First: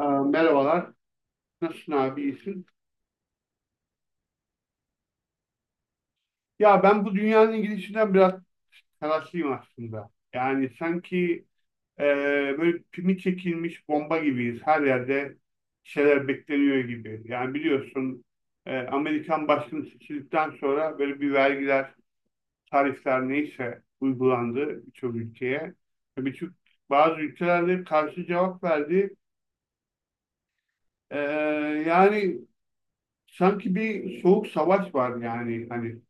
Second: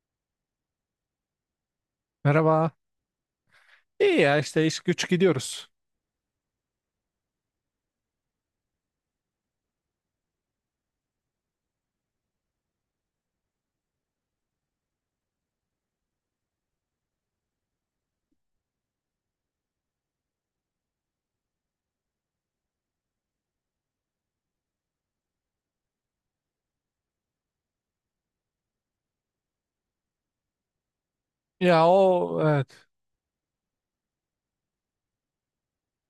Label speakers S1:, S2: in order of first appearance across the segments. S1: Merhabalar. Nasılsın abi? İyisin?
S2: Merhaba. İyi ya işte iş güç gidiyoruz.
S1: Ya ben bu dünyanın gidişinden biraz telaşlıyım aslında. Yani sanki e, böyle pimi çekilmiş bomba gibiyiz. Her yerde şeyler bekleniyor gibi. Yani biliyorsun Amerikan başkanı seçildikten sonra böyle bir vergiler, tarifler neyse uygulandı birçok ülkeye. Ve Birçok bazı ülkelerde karşı cevap verdi. E,
S2: Ya
S1: Yani
S2: o evet
S1: sanki bir soğuk savaş var yani. Hani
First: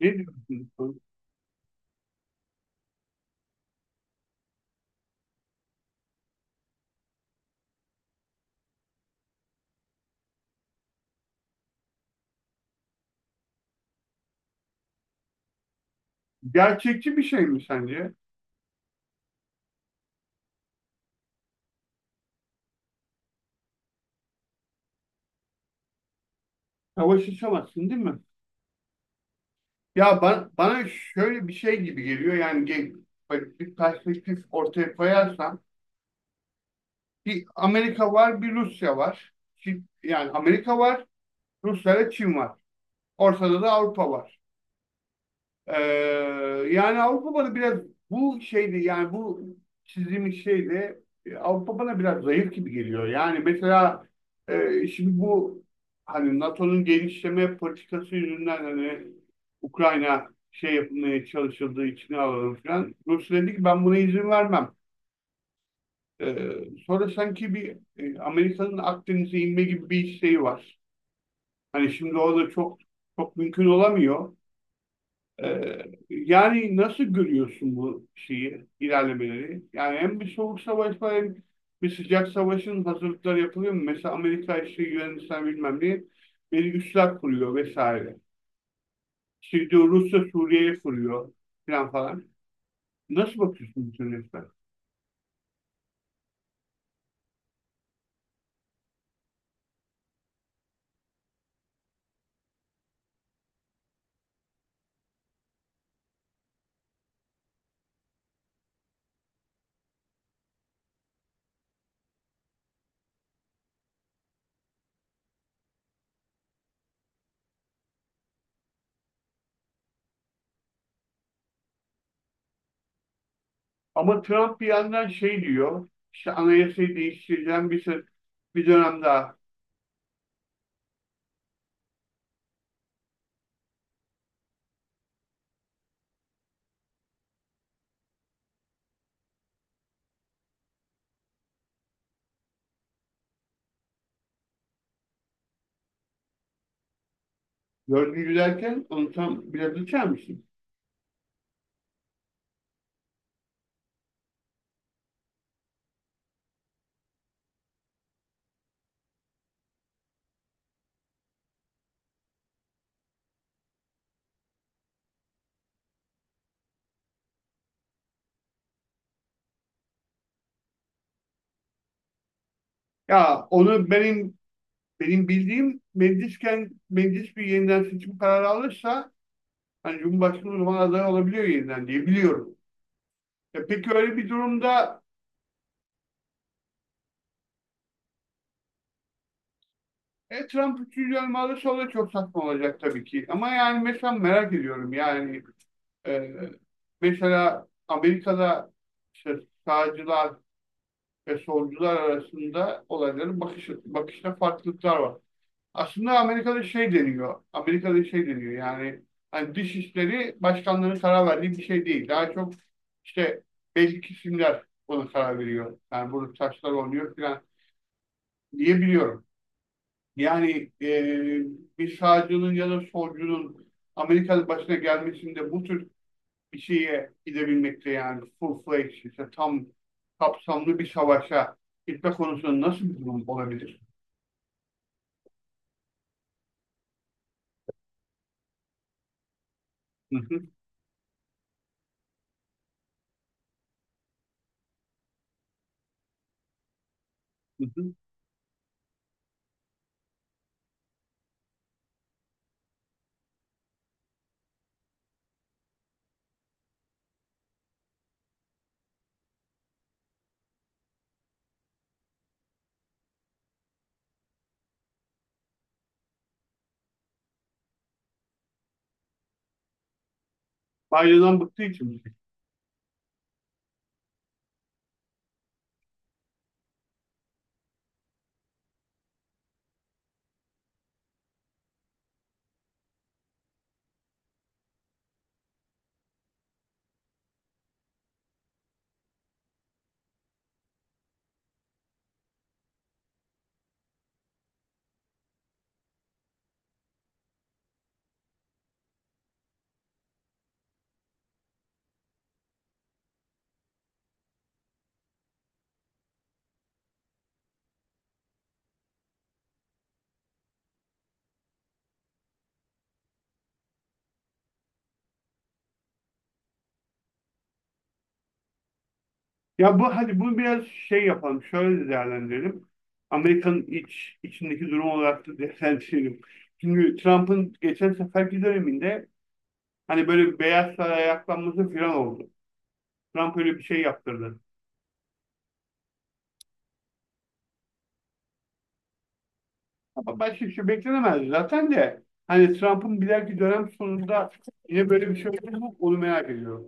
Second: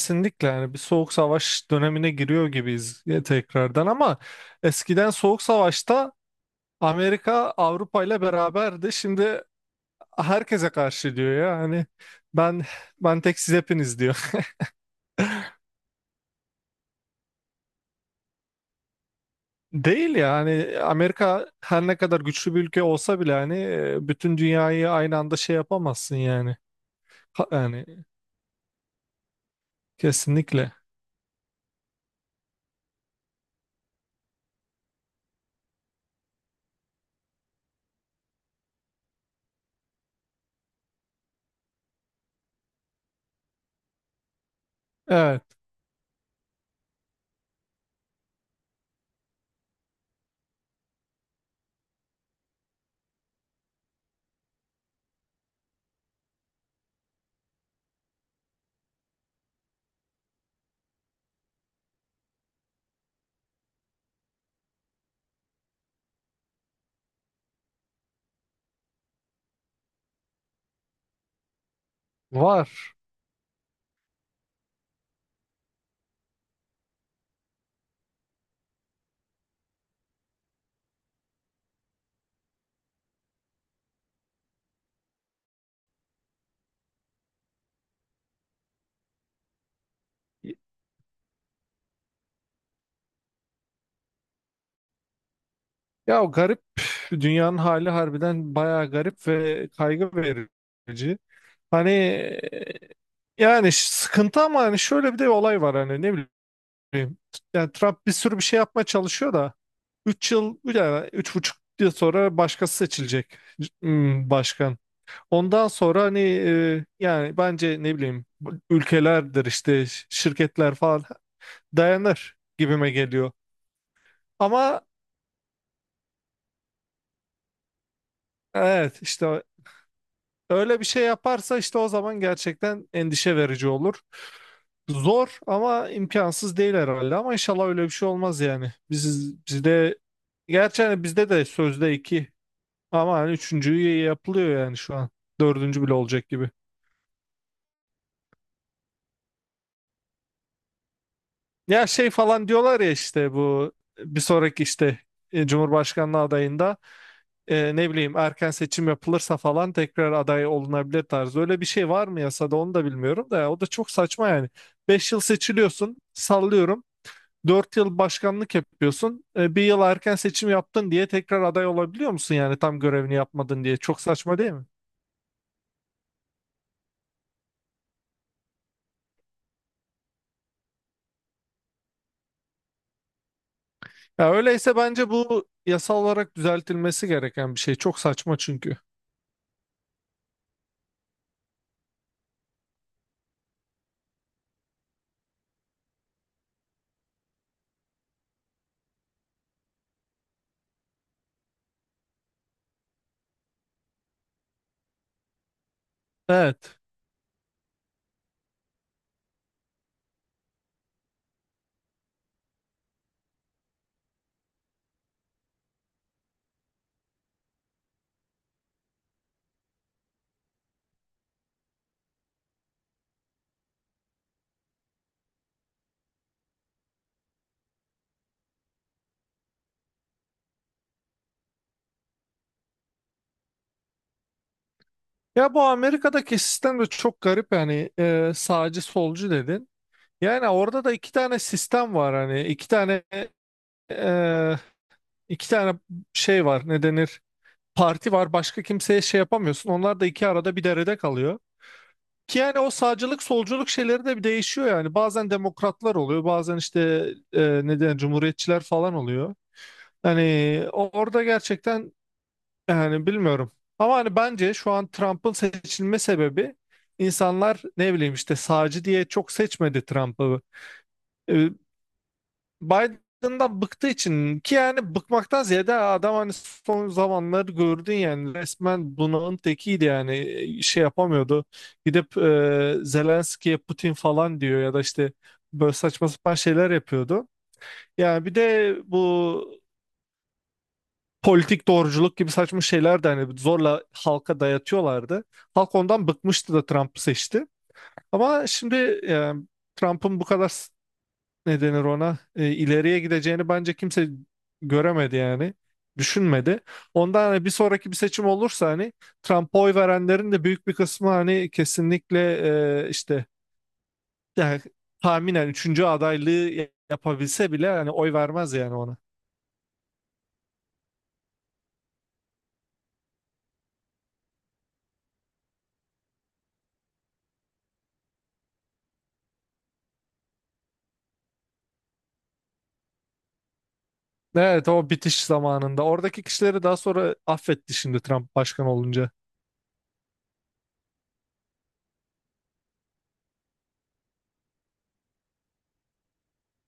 S1: ne
S2: yani bir
S1: diyorsun?
S2: soğuk savaş dönemine giriyor gibiyiz ya tekrardan ama eskiden soğuk savaşta Amerika Avrupa ile beraberdi. Şimdi herkese karşı diyor ya hani ben ben tek siz hepiniz diyor.
S1: Gerçekçi bir şey mi sence?
S2: Değil ya hani Amerika her ne kadar güçlü bir ülke olsa bile hani bütün dünyayı aynı anda şey yapamazsın yani.
S1: Savaş
S2: Ha-
S1: açamazsın
S2: Yani
S1: değil mi? Ya bana,
S2: kesinlikle.
S1: bana şöyle bir şey gibi geliyor yani böyle bir perspektif ortaya koyarsam bir Amerika var, bir Rusya var. Yani Amerika var, Rusya ile Çin var. Ortada da Avrupa var.
S2: Evet
S1: Ee, Yani Avrupa bana biraz bu şeydi, yani bu çizdiğimiz şeyde Avrupa bana biraz zayıf gibi geliyor. Yani mesela şimdi bu hani NATO'nun genişleme politikası yüzünden hani Ukrayna şey yapmaya çalışıldığı içine alalım falan. Rusya dedi ki ben buna izin vermem. Ee, Sonra sanki bir Amerika'nın Akdeniz'e inme gibi bir isteği var. Hani şimdi o da çok
S2: var.
S1: çok mümkün olamıyor. Ee, Yani nasıl görüyorsun bu şeyi, ilerlemeleri? Yani hem bir soğuk savaş var hem bir sıcak savaşın hazırlıkları yapılıyor mu? Mesela Amerika işte Yunanistan bilmem ne bir üsler kuruyor vesaire. İşte diyor Rusya Suriye'ye kuruyor falan falan. Nasıl bakıyorsun bütün resmen?
S2: Ya o garip dünyanın hali harbiden bayağı garip ve kaygı verici. Hani yani sıkıntı ama hani şöyle bir de olay var hani ne bileyim. Yani Trump bir sürü bir şey yapmaya çalışıyor da 3 yıl yani 3,5 yıl sonra başkası seçilecek başkan. Ondan sonra hani yani bence ne bileyim bu ülkelerdir işte şirketler falan dayanır gibime geliyor.
S1: Ama Trump bir
S2: Ama
S1: yandan şey diyor, işte anayasayı değiştireceğim, bir
S2: evet
S1: dönem daha
S2: işte öyle bir şey yaparsa işte o zaman gerçekten endişe verici olur. Zor ama imkansız değil herhalde ama inşallah öyle bir şey olmaz yani. Bizde gerçi hani bizde de sözde iki ama hani üçüncüyü yapılıyor yani şu an. Dördüncü bile olacak gibi.
S1: görgü derken onu tam biraz açar mısın?
S2: Ya şey falan diyorlar ya işte bu bir sonraki işte Cumhurbaşkanlığı adayında ne bileyim erken seçim yapılırsa falan tekrar aday olunabilir tarzı. Öyle bir şey var mı yasada onu da bilmiyorum da ya, o da çok saçma yani. 5 yıl seçiliyorsun sallıyorum. 4 yıl başkanlık yapıyorsun. Bir yıl erken seçim yaptın diye tekrar aday olabiliyor musun yani tam görevini
S1: Ya
S2: yapmadın diye.
S1: onu
S2: Çok saçma
S1: benim
S2: değil mi?
S1: Benim bildiğim meclisken meclis bir yeniden seçim kararı alırsa hani Cumhurbaşkanı o zaman aday olabiliyor yeniden diye biliyorum. E peki öyle bir
S2: Ya öyleyse
S1: durumda
S2: bence bu yasal olarak düzeltilmesi gereken bir şey. Çok saçma çünkü.
S1: Trump üçüncü dönem alırsa o da çok saçma olacak tabii ki. Ama yani mesela merak ediyorum yani e, mesela Amerika'da işte sağcılar ve solcular arasında olayların bakışta farklılıklar var. Aslında Amerika'da
S2: Evet.
S1: şey deniyor. Amerika'da şey deniyor, yani hani dış işleri başkanların karar verdiği bir şey değil. Daha çok işte belli kesimler buna karar veriyor. Yani bunu taşlar oluyor falan diye biliyorum. Yani bir sağcının ya da solcunun Amerika'da başına gelmesinde bu tür bir şeye gidebilmekte, yani full fledged, işte tam kapsamlı bir savaşa gitme konusunda nasıl bir durum olabilir?
S2: Ya bu Amerika'daki sistem de çok garip yani sağcı solcu dedin.
S1: Hı hı,
S2: Yani orada da iki tane sistem var hani e, iki tane şey var ne denir
S1: hı hı.
S2: parti var başka kimseye şey yapamıyorsun. Onlar da iki arada bir derede kalıyor. Ki yani o sağcılık solculuk şeyleri de bir değişiyor yani. Bazen demokratlar oluyor, bazen işte e, ne cumhuriyetçiler falan oluyor. Hani orada gerçekten yani bilmiyorum. Ama hani bence şu an Trump'ın seçilme sebebi insanlar ne bileyim işte sağcı diye çok seçmedi Trump'ı.
S1: Biden'dan
S2: E,
S1: bıktığı için mi?
S2: Biden'dan bıktığı için ki yani bıkmaktan ziyade adam hani son zamanları gördün yani resmen bunalım tekiydi yani şey yapamıyordu. Gidip Zelenski'ye Putin falan diyor ya da işte böyle saçma sapan şeyler yapıyordu. Yani bir de bu politik doğruculuk gibi saçma şeyler de hani zorla halka dayatıyorlardı. Halk ondan bıkmıştı da Trump'ı seçti. Ama şimdi yani Trump'ın bu kadar ne denir ona ileriye gideceğini bence kimse göremedi yani düşünmedi. Ondan hani bir sonraki bir seçim olursa hani Trump'a oy verenlerin de büyük bir kısmı hani kesinlikle işte yani tahminen üçüncü adaylığı yapabilse bile hani oy vermez yani ona.
S1: Ya bu, hadi bunu biraz şey yapalım. Şöyle de değerlendirelim. Amerika'nın iç içindeki durum olarak da değerlendirelim. Çünkü Trump'ın geçen seferki döneminde hani böyle bir Beyaz Saray'a ayaklanması falan oldu. Trump öyle bir şey yaptırdı.
S2: Evet o bitiş zamanında. Oradaki kişileri daha sonra affetti şimdi Trump başkan olunca.
S1: Ama başka bir şey beklenemezdi zaten de. Hani Trump'ın bir dahaki dönem sonunda yine böyle bir şey olur mu? Onu merak ediyorum.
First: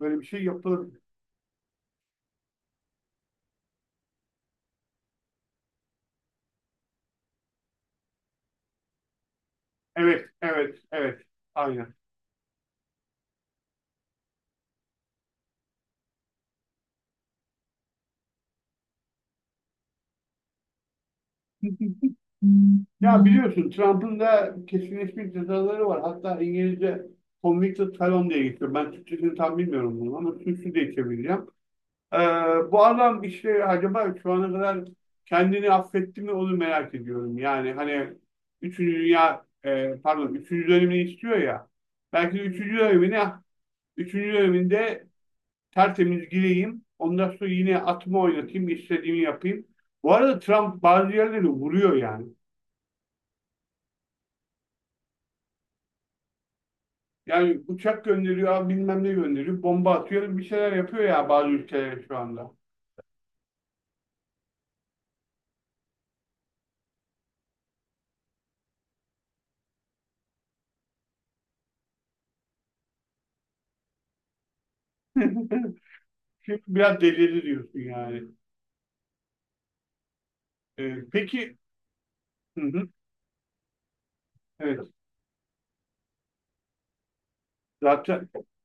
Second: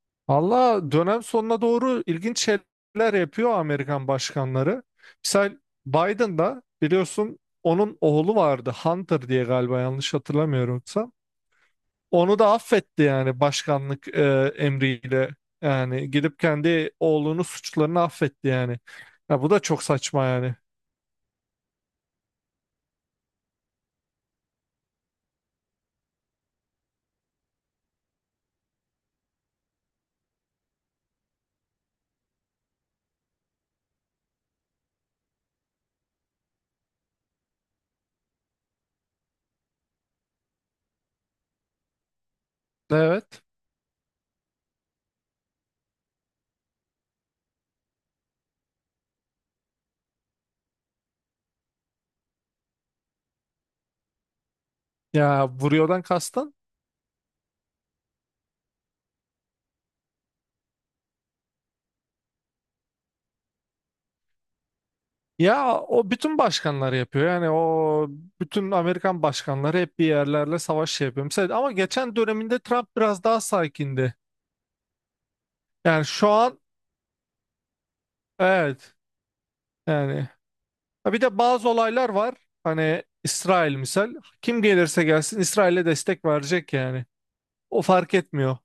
S1: Böyle bir şey yapılır mı?
S2: Valla dönem sonuna doğru ilginç şeyler yapıyor Amerikan başkanları. Misal Biden da biliyorsun onun oğlu vardı Hunter diye galiba yanlış
S1: Evet, evet,
S2: hatırlamıyorumsa.
S1: evet. Aynen.
S2: Onu da affetti yani başkanlık emriyle. Yani gidip kendi oğlunun suçlarını affetti yani. Ya bu da çok saçma yani.
S1: Ya biliyorsun Trump'ın da kesinleşmiş cezaları var. Hatta İngilizce convicted felon diye geçiyor. Ben Türkçesini tam bilmiyorum bunu ama suçlu diye çevireceğim. Ee, Bu adam işte acaba şu ana kadar kendini affetti mi onu merak ediyorum. Yani hani üçüncü Dünya, pardon, üçüncü dönemini istiyor ya. Belki de 3. dönemine
S2: Evet.
S1: üçüncü döneminde tertemiz gireyim. Ondan sonra yine atımı oynatayım, istediğimi yapayım. Bu arada Trump bazı yerleri vuruyor yani.
S2: Ya vuruyordan kastın?
S1: Yani uçak gönderiyor, bilmem ne gönderiyor, bomba atıyor, bir şeyler yapıyor ya bazı ülkeler şu anda.
S2: Ya o bütün başkanlar yapıyor. Yani o bütün Amerikan başkanları hep bir yerlerle savaş şey yapıyor. Mesela, ama geçen döneminde Trump biraz daha sakindi. Yani şu an
S1: Şimdi biraz delirdi diyorsun yani.
S2: evet yani. Ha, bir de
S1: Peki,
S2: bazı olaylar var.
S1: hı hı,
S2: Hani İsrail misal. Kim
S1: evet,
S2: gelirse gelsin İsrail'e destek verecek yani. O fark
S1: zaten.
S2: etmiyor.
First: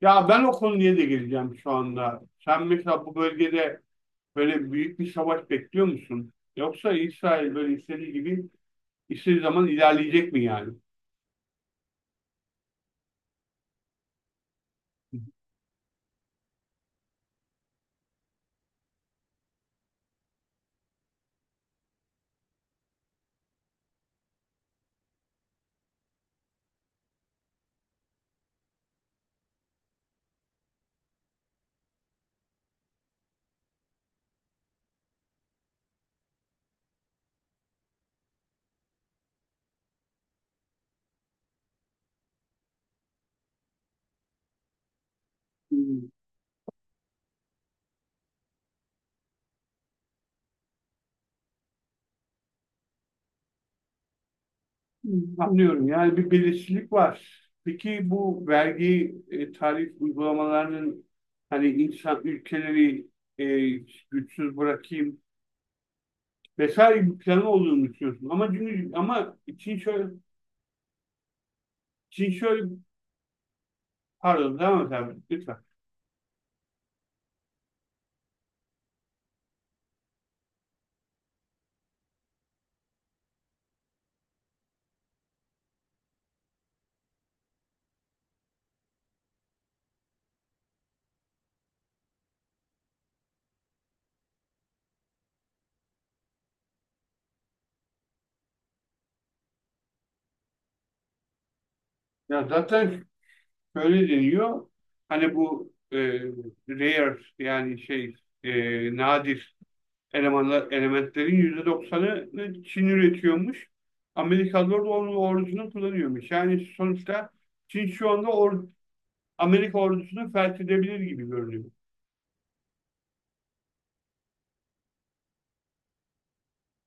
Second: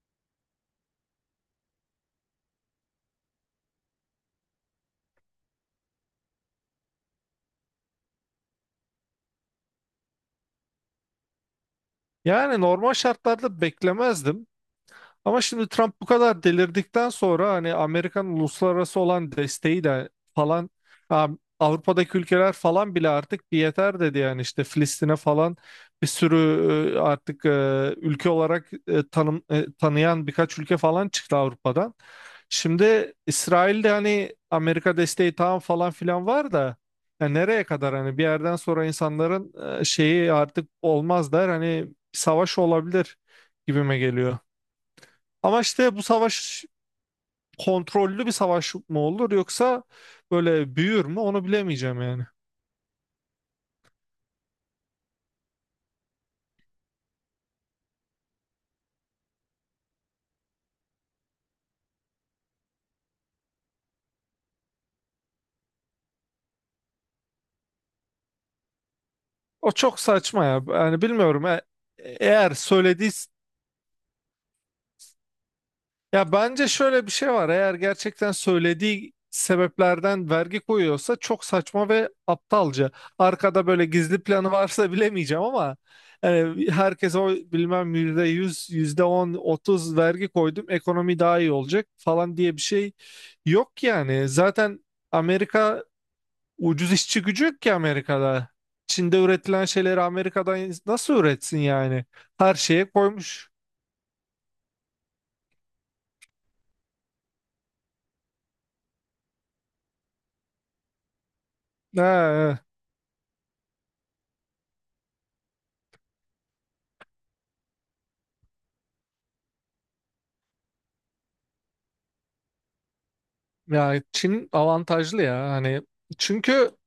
S1: Ya ben o konuya da geleceğim şu anda. Sen mesela bu bölgede böyle büyük bir savaş bekliyor musun? Yoksa İsrail böyle istediği gibi istediği zaman ilerleyecek mi yani?
S2: Yani normal şartlarda beklemezdim. Ama şimdi Trump bu kadar delirdikten sonra hani Amerikan uluslararası olan desteği de falan ha, Avrupa'daki ülkeler falan bile artık bir yeter dedi yani işte Filistin'e falan bir sürü artık ülke olarak tanıyan birkaç ülke falan çıktı Avrupa'dan. Şimdi İsrail'de hani Amerika desteği tamam falan filan var da ya nereye kadar hani bir yerden sonra insanların şeyi artık olmaz der hani savaş olabilir gibime geliyor. Ama işte bu savaş kontrollü bir savaş mı olur yoksa böyle büyür mü onu bilemeyeceğim yani.
S1: Hı, anlıyorum. Yani bir belirsizlik var. Peki bu vergi tarif uygulamalarının hani insan ülkeleri e, güçsüz bırakayım vesaire bir planı olduğunu düşünüyorsun. Ama çünkü ama
S2: O
S1: Çin
S2: çok
S1: şöyle,
S2: saçma ya. Yani bilmiyorum. E-
S1: Çin
S2: eğer
S1: şöyle,
S2: söylediği
S1: pardon, devam et abi lütfen.
S2: Ya bence şöyle bir şey var. Eğer gerçekten söylediği sebeplerden vergi koyuyorsa çok saçma ve aptalca. Arkada böyle gizli planı varsa bilemeyeceğim ama yani herkes o bilmem %100, yüzde on, 30 vergi koydum ekonomi daha iyi olacak falan diye bir şey yok yani. Zaten Amerika ucuz işçi gücü yok ki Amerika'da. Çin'de üretilen şeyleri Amerika'dan nasıl üretsin yani?
S1: Ya
S2: Her şeye
S1: zaten
S2: koymuş.
S1: şöyle deniyor. Hani bu rare yani şey, nadir elementlerin yüzde
S2: Ha,
S1: doksanını Çin üretiyormuş. Amerikalılar da onun ordusunu kullanıyormuş. Yani sonuçta Çin şu anda Amerika ordusunu felç edebilir gibi görünüyor.
S2: ya Çin avantajlı ya hani çünkü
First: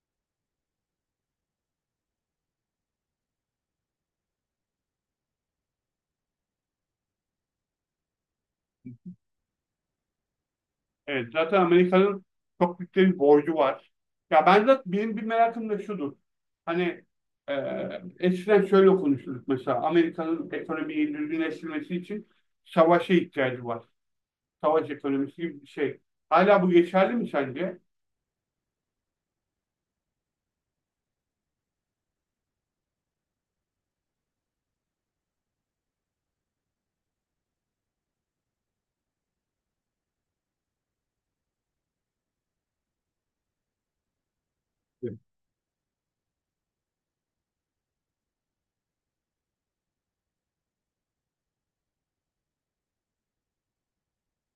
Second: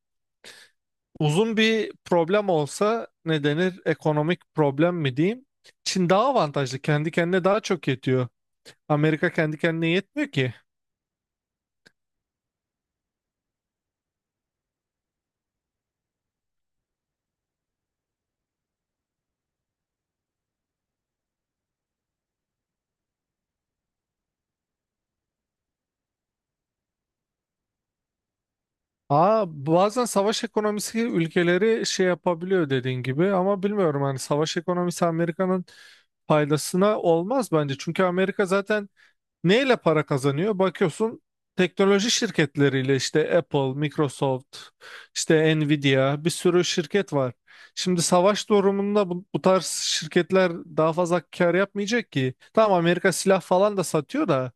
S2: uzun bir problem olsa ne denir ekonomik problem mi diyeyim Çin daha avantajlı kendi kendine daha çok yetiyor Amerika kendi kendine yetmiyor ki.
S1: Evet, zaten Amerika'nın çok büyük bir borcu var. Ya ben de benim bir merakım da şudur. Hani e, eskiden şöyle konuşurduk, mesela Amerika'nın ekonomiyi düzgünleştirmesi için savaşa ihtiyacı var. Savaş ekonomisi gibi bir şey. Hala bu geçerli mi sence?
S2: Aa bazen savaş ekonomisi ülkeleri şey yapabiliyor dediğin gibi ama bilmiyorum hani savaş ekonomisi Amerika'nın faydasına olmaz bence çünkü Amerika zaten neyle para kazanıyor? Bakıyorsun teknoloji şirketleriyle işte Apple, Microsoft, işte Nvidia bir sürü şirket var. Şimdi savaş durumunda bu tarz şirketler daha fazla kar yapmayacak ki. Tamam Amerika silah falan da satıyor da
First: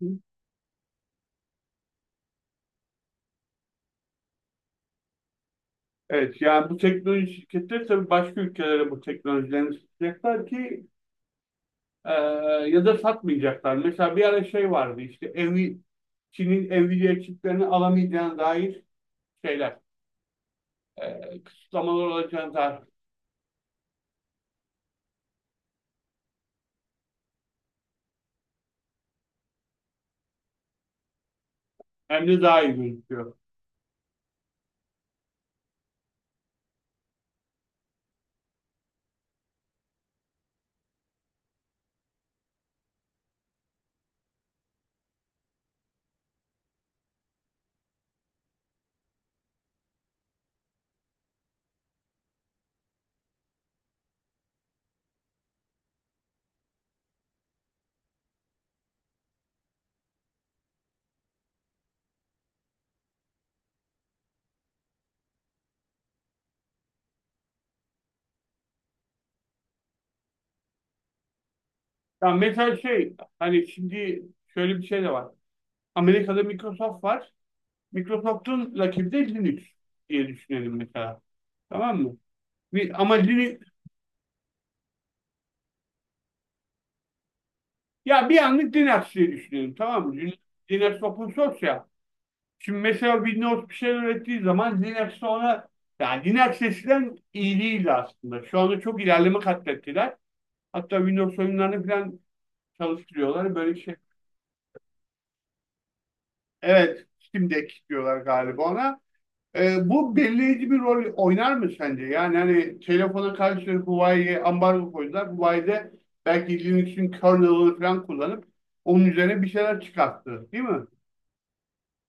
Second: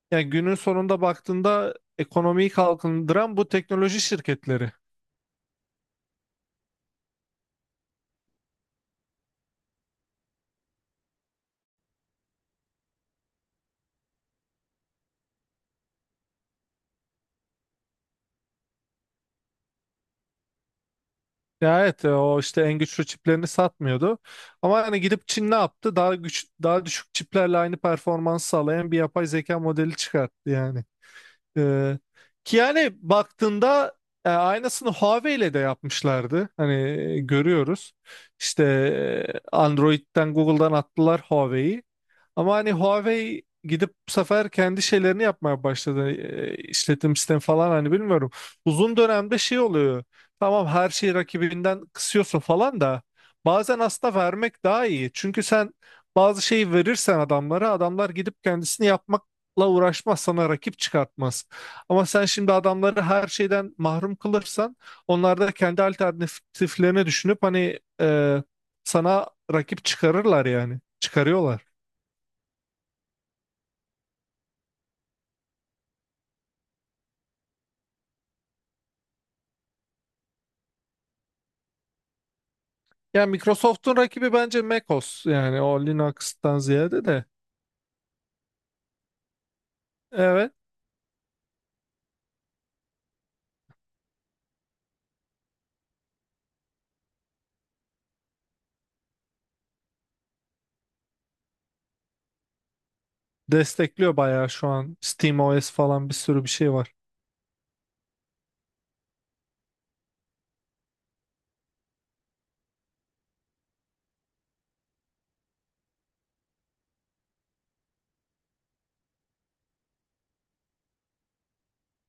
S1: Evet.
S2: yani günün sonunda baktığında ekonomiyi kalkındıran bu teknoloji şirketleri.
S1: Evet, yani bu teknoloji şirketleri tabii başka ülkelere bu teknolojilerini satacaklar ki e, ya da satmayacaklar. Mesela bir ara şey vardı, işte Çin'in Nvidia çiplerini alamayacağına dair şeyler,
S2: Ya evet
S1: kısıtlamalar
S2: o
S1: olacağına
S2: işte
S1: dair.
S2: en güçlü çiplerini satmıyordu. Ama hani gidip Çin ne yaptı? Daha güç daha düşük çiplerle aynı performans sağlayan bir yapay zeka modeli çıkarttı yani. Ee,
S1: Hem de
S2: ki
S1: daha iyi
S2: yani
S1: gözüküyor.
S2: baktığında aynısını Huawei ile de yapmışlardı. Hani görüyoruz. İşte Android'den Google'dan attılar Huawei'yi. Ama hani Huawei gidip bu sefer kendi şeylerini yapmaya başladı. E, işletim sistemi falan hani bilmiyorum. Uzun dönemde şey oluyor. Tamam her şeyi rakibinden kısıyorsun falan da bazen aslında vermek daha iyi. Çünkü sen bazı şeyi verirsen adamlara adamlar gidip kendisini yapmakla uğraşmaz sana rakip çıkartmaz. Ama sen şimdi adamları her şeyden mahrum kılırsan onlar da kendi alternatiflerini düşünüp hani sana rakip çıkarırlar yani çıkarıyorlar.
S1: Yani mesela şey, hani şimdi şöyle bir şey de var. Amerika'da Microsoft var. Microsoft'un rakibi de Linux diye düşünelim mesela. Tamam mı? Ama
S2: Yani
S1: Linux,
S2: Microsoft'un rakibi bence macOS yani o Linux'tan ziyade de.
S1: ya bir anlık din aksi diye düşünüyorum, tamam mı? Din
S2: Evet
S1: din aksi, open source ya. Şimdi mesela Windows bir şey ürettiği zaman Linux ona, yani Linux eskiden iyi değildi aslında. Şu anda çok ilerleme katlettiler. Hatta Windows oyunlarını falan çalıştırıyorlar, böyle bir şey.
S2: destekliyor bayağı şu an SteamOS falan bir sürü bir şey var.
S1: Evet, Steam Deck diyorlar galiba ona. Bu belirleyici bir rol oynar mı sence? Yani hani telefona karşı Huawei'ye ambargo koydular. Huawei de belki Linux'in kernel'ını falan kullanıp onun üzerine bir şeyler çıkarttı, değil mi?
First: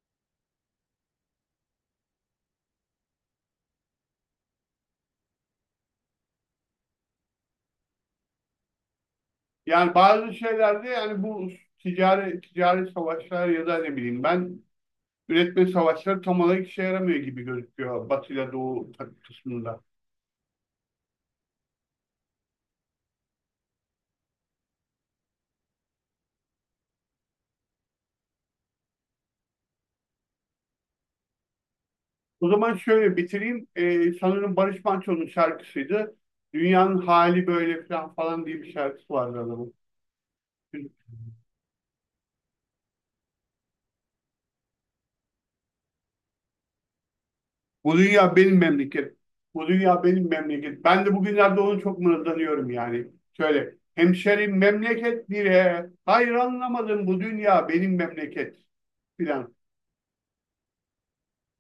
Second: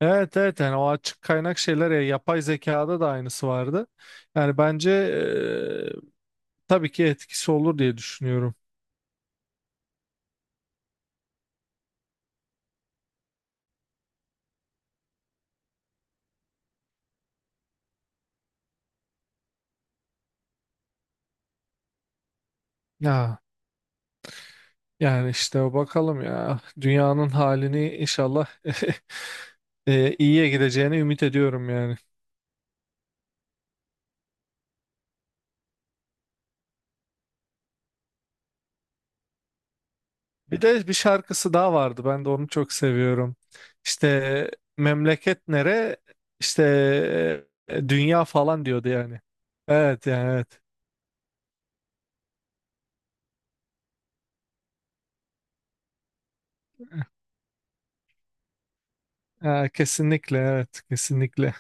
S2: Evet, evet yani o açık kaynak şeyler ya yapay zekada da aynısı vardı. Yani bence tabii ki etkisi olur diye düşünüyorum.
S1: Yani bazı şeylerde, yani bu ticari savaşlar ya da ne bileyim ben üretme savaşları tam olarak işe yaramıyor gibi gözüküyor Batı ile Doğu kısmında.
S2: Ya yani işte bakalım ya dünyanın halini inşallah iyiye gideceğini ümit ediyorum yani.
S1: O zaman şöyle bitireyim. Sanırım Barış Manço'nun şarkısıydı. Dünyanın hali böyle falan falan diye bir şarkısı vardı
S2: Bir de
S1: adamın.
S2: bir şarkısı daha vardı. Ben de onu çok seviyorum. İşte memleket nere? İşte
S1: Bu
S2: dünya
S1: dünya benim
S2: falan diyordu
S1: memleketim.
S2: yani.
S1: Bu dünya
S2: Evet
S1: benim
S2: yani evet.
S1: memleket. Ben de bugünlerde onu çok mırıldanıyorum yani. Şöyle, hemşerim memleket bile, hayır anlamadım, bu dünya benim memleket filan.
S2: Ha, kesinlikle evet kesinlikle.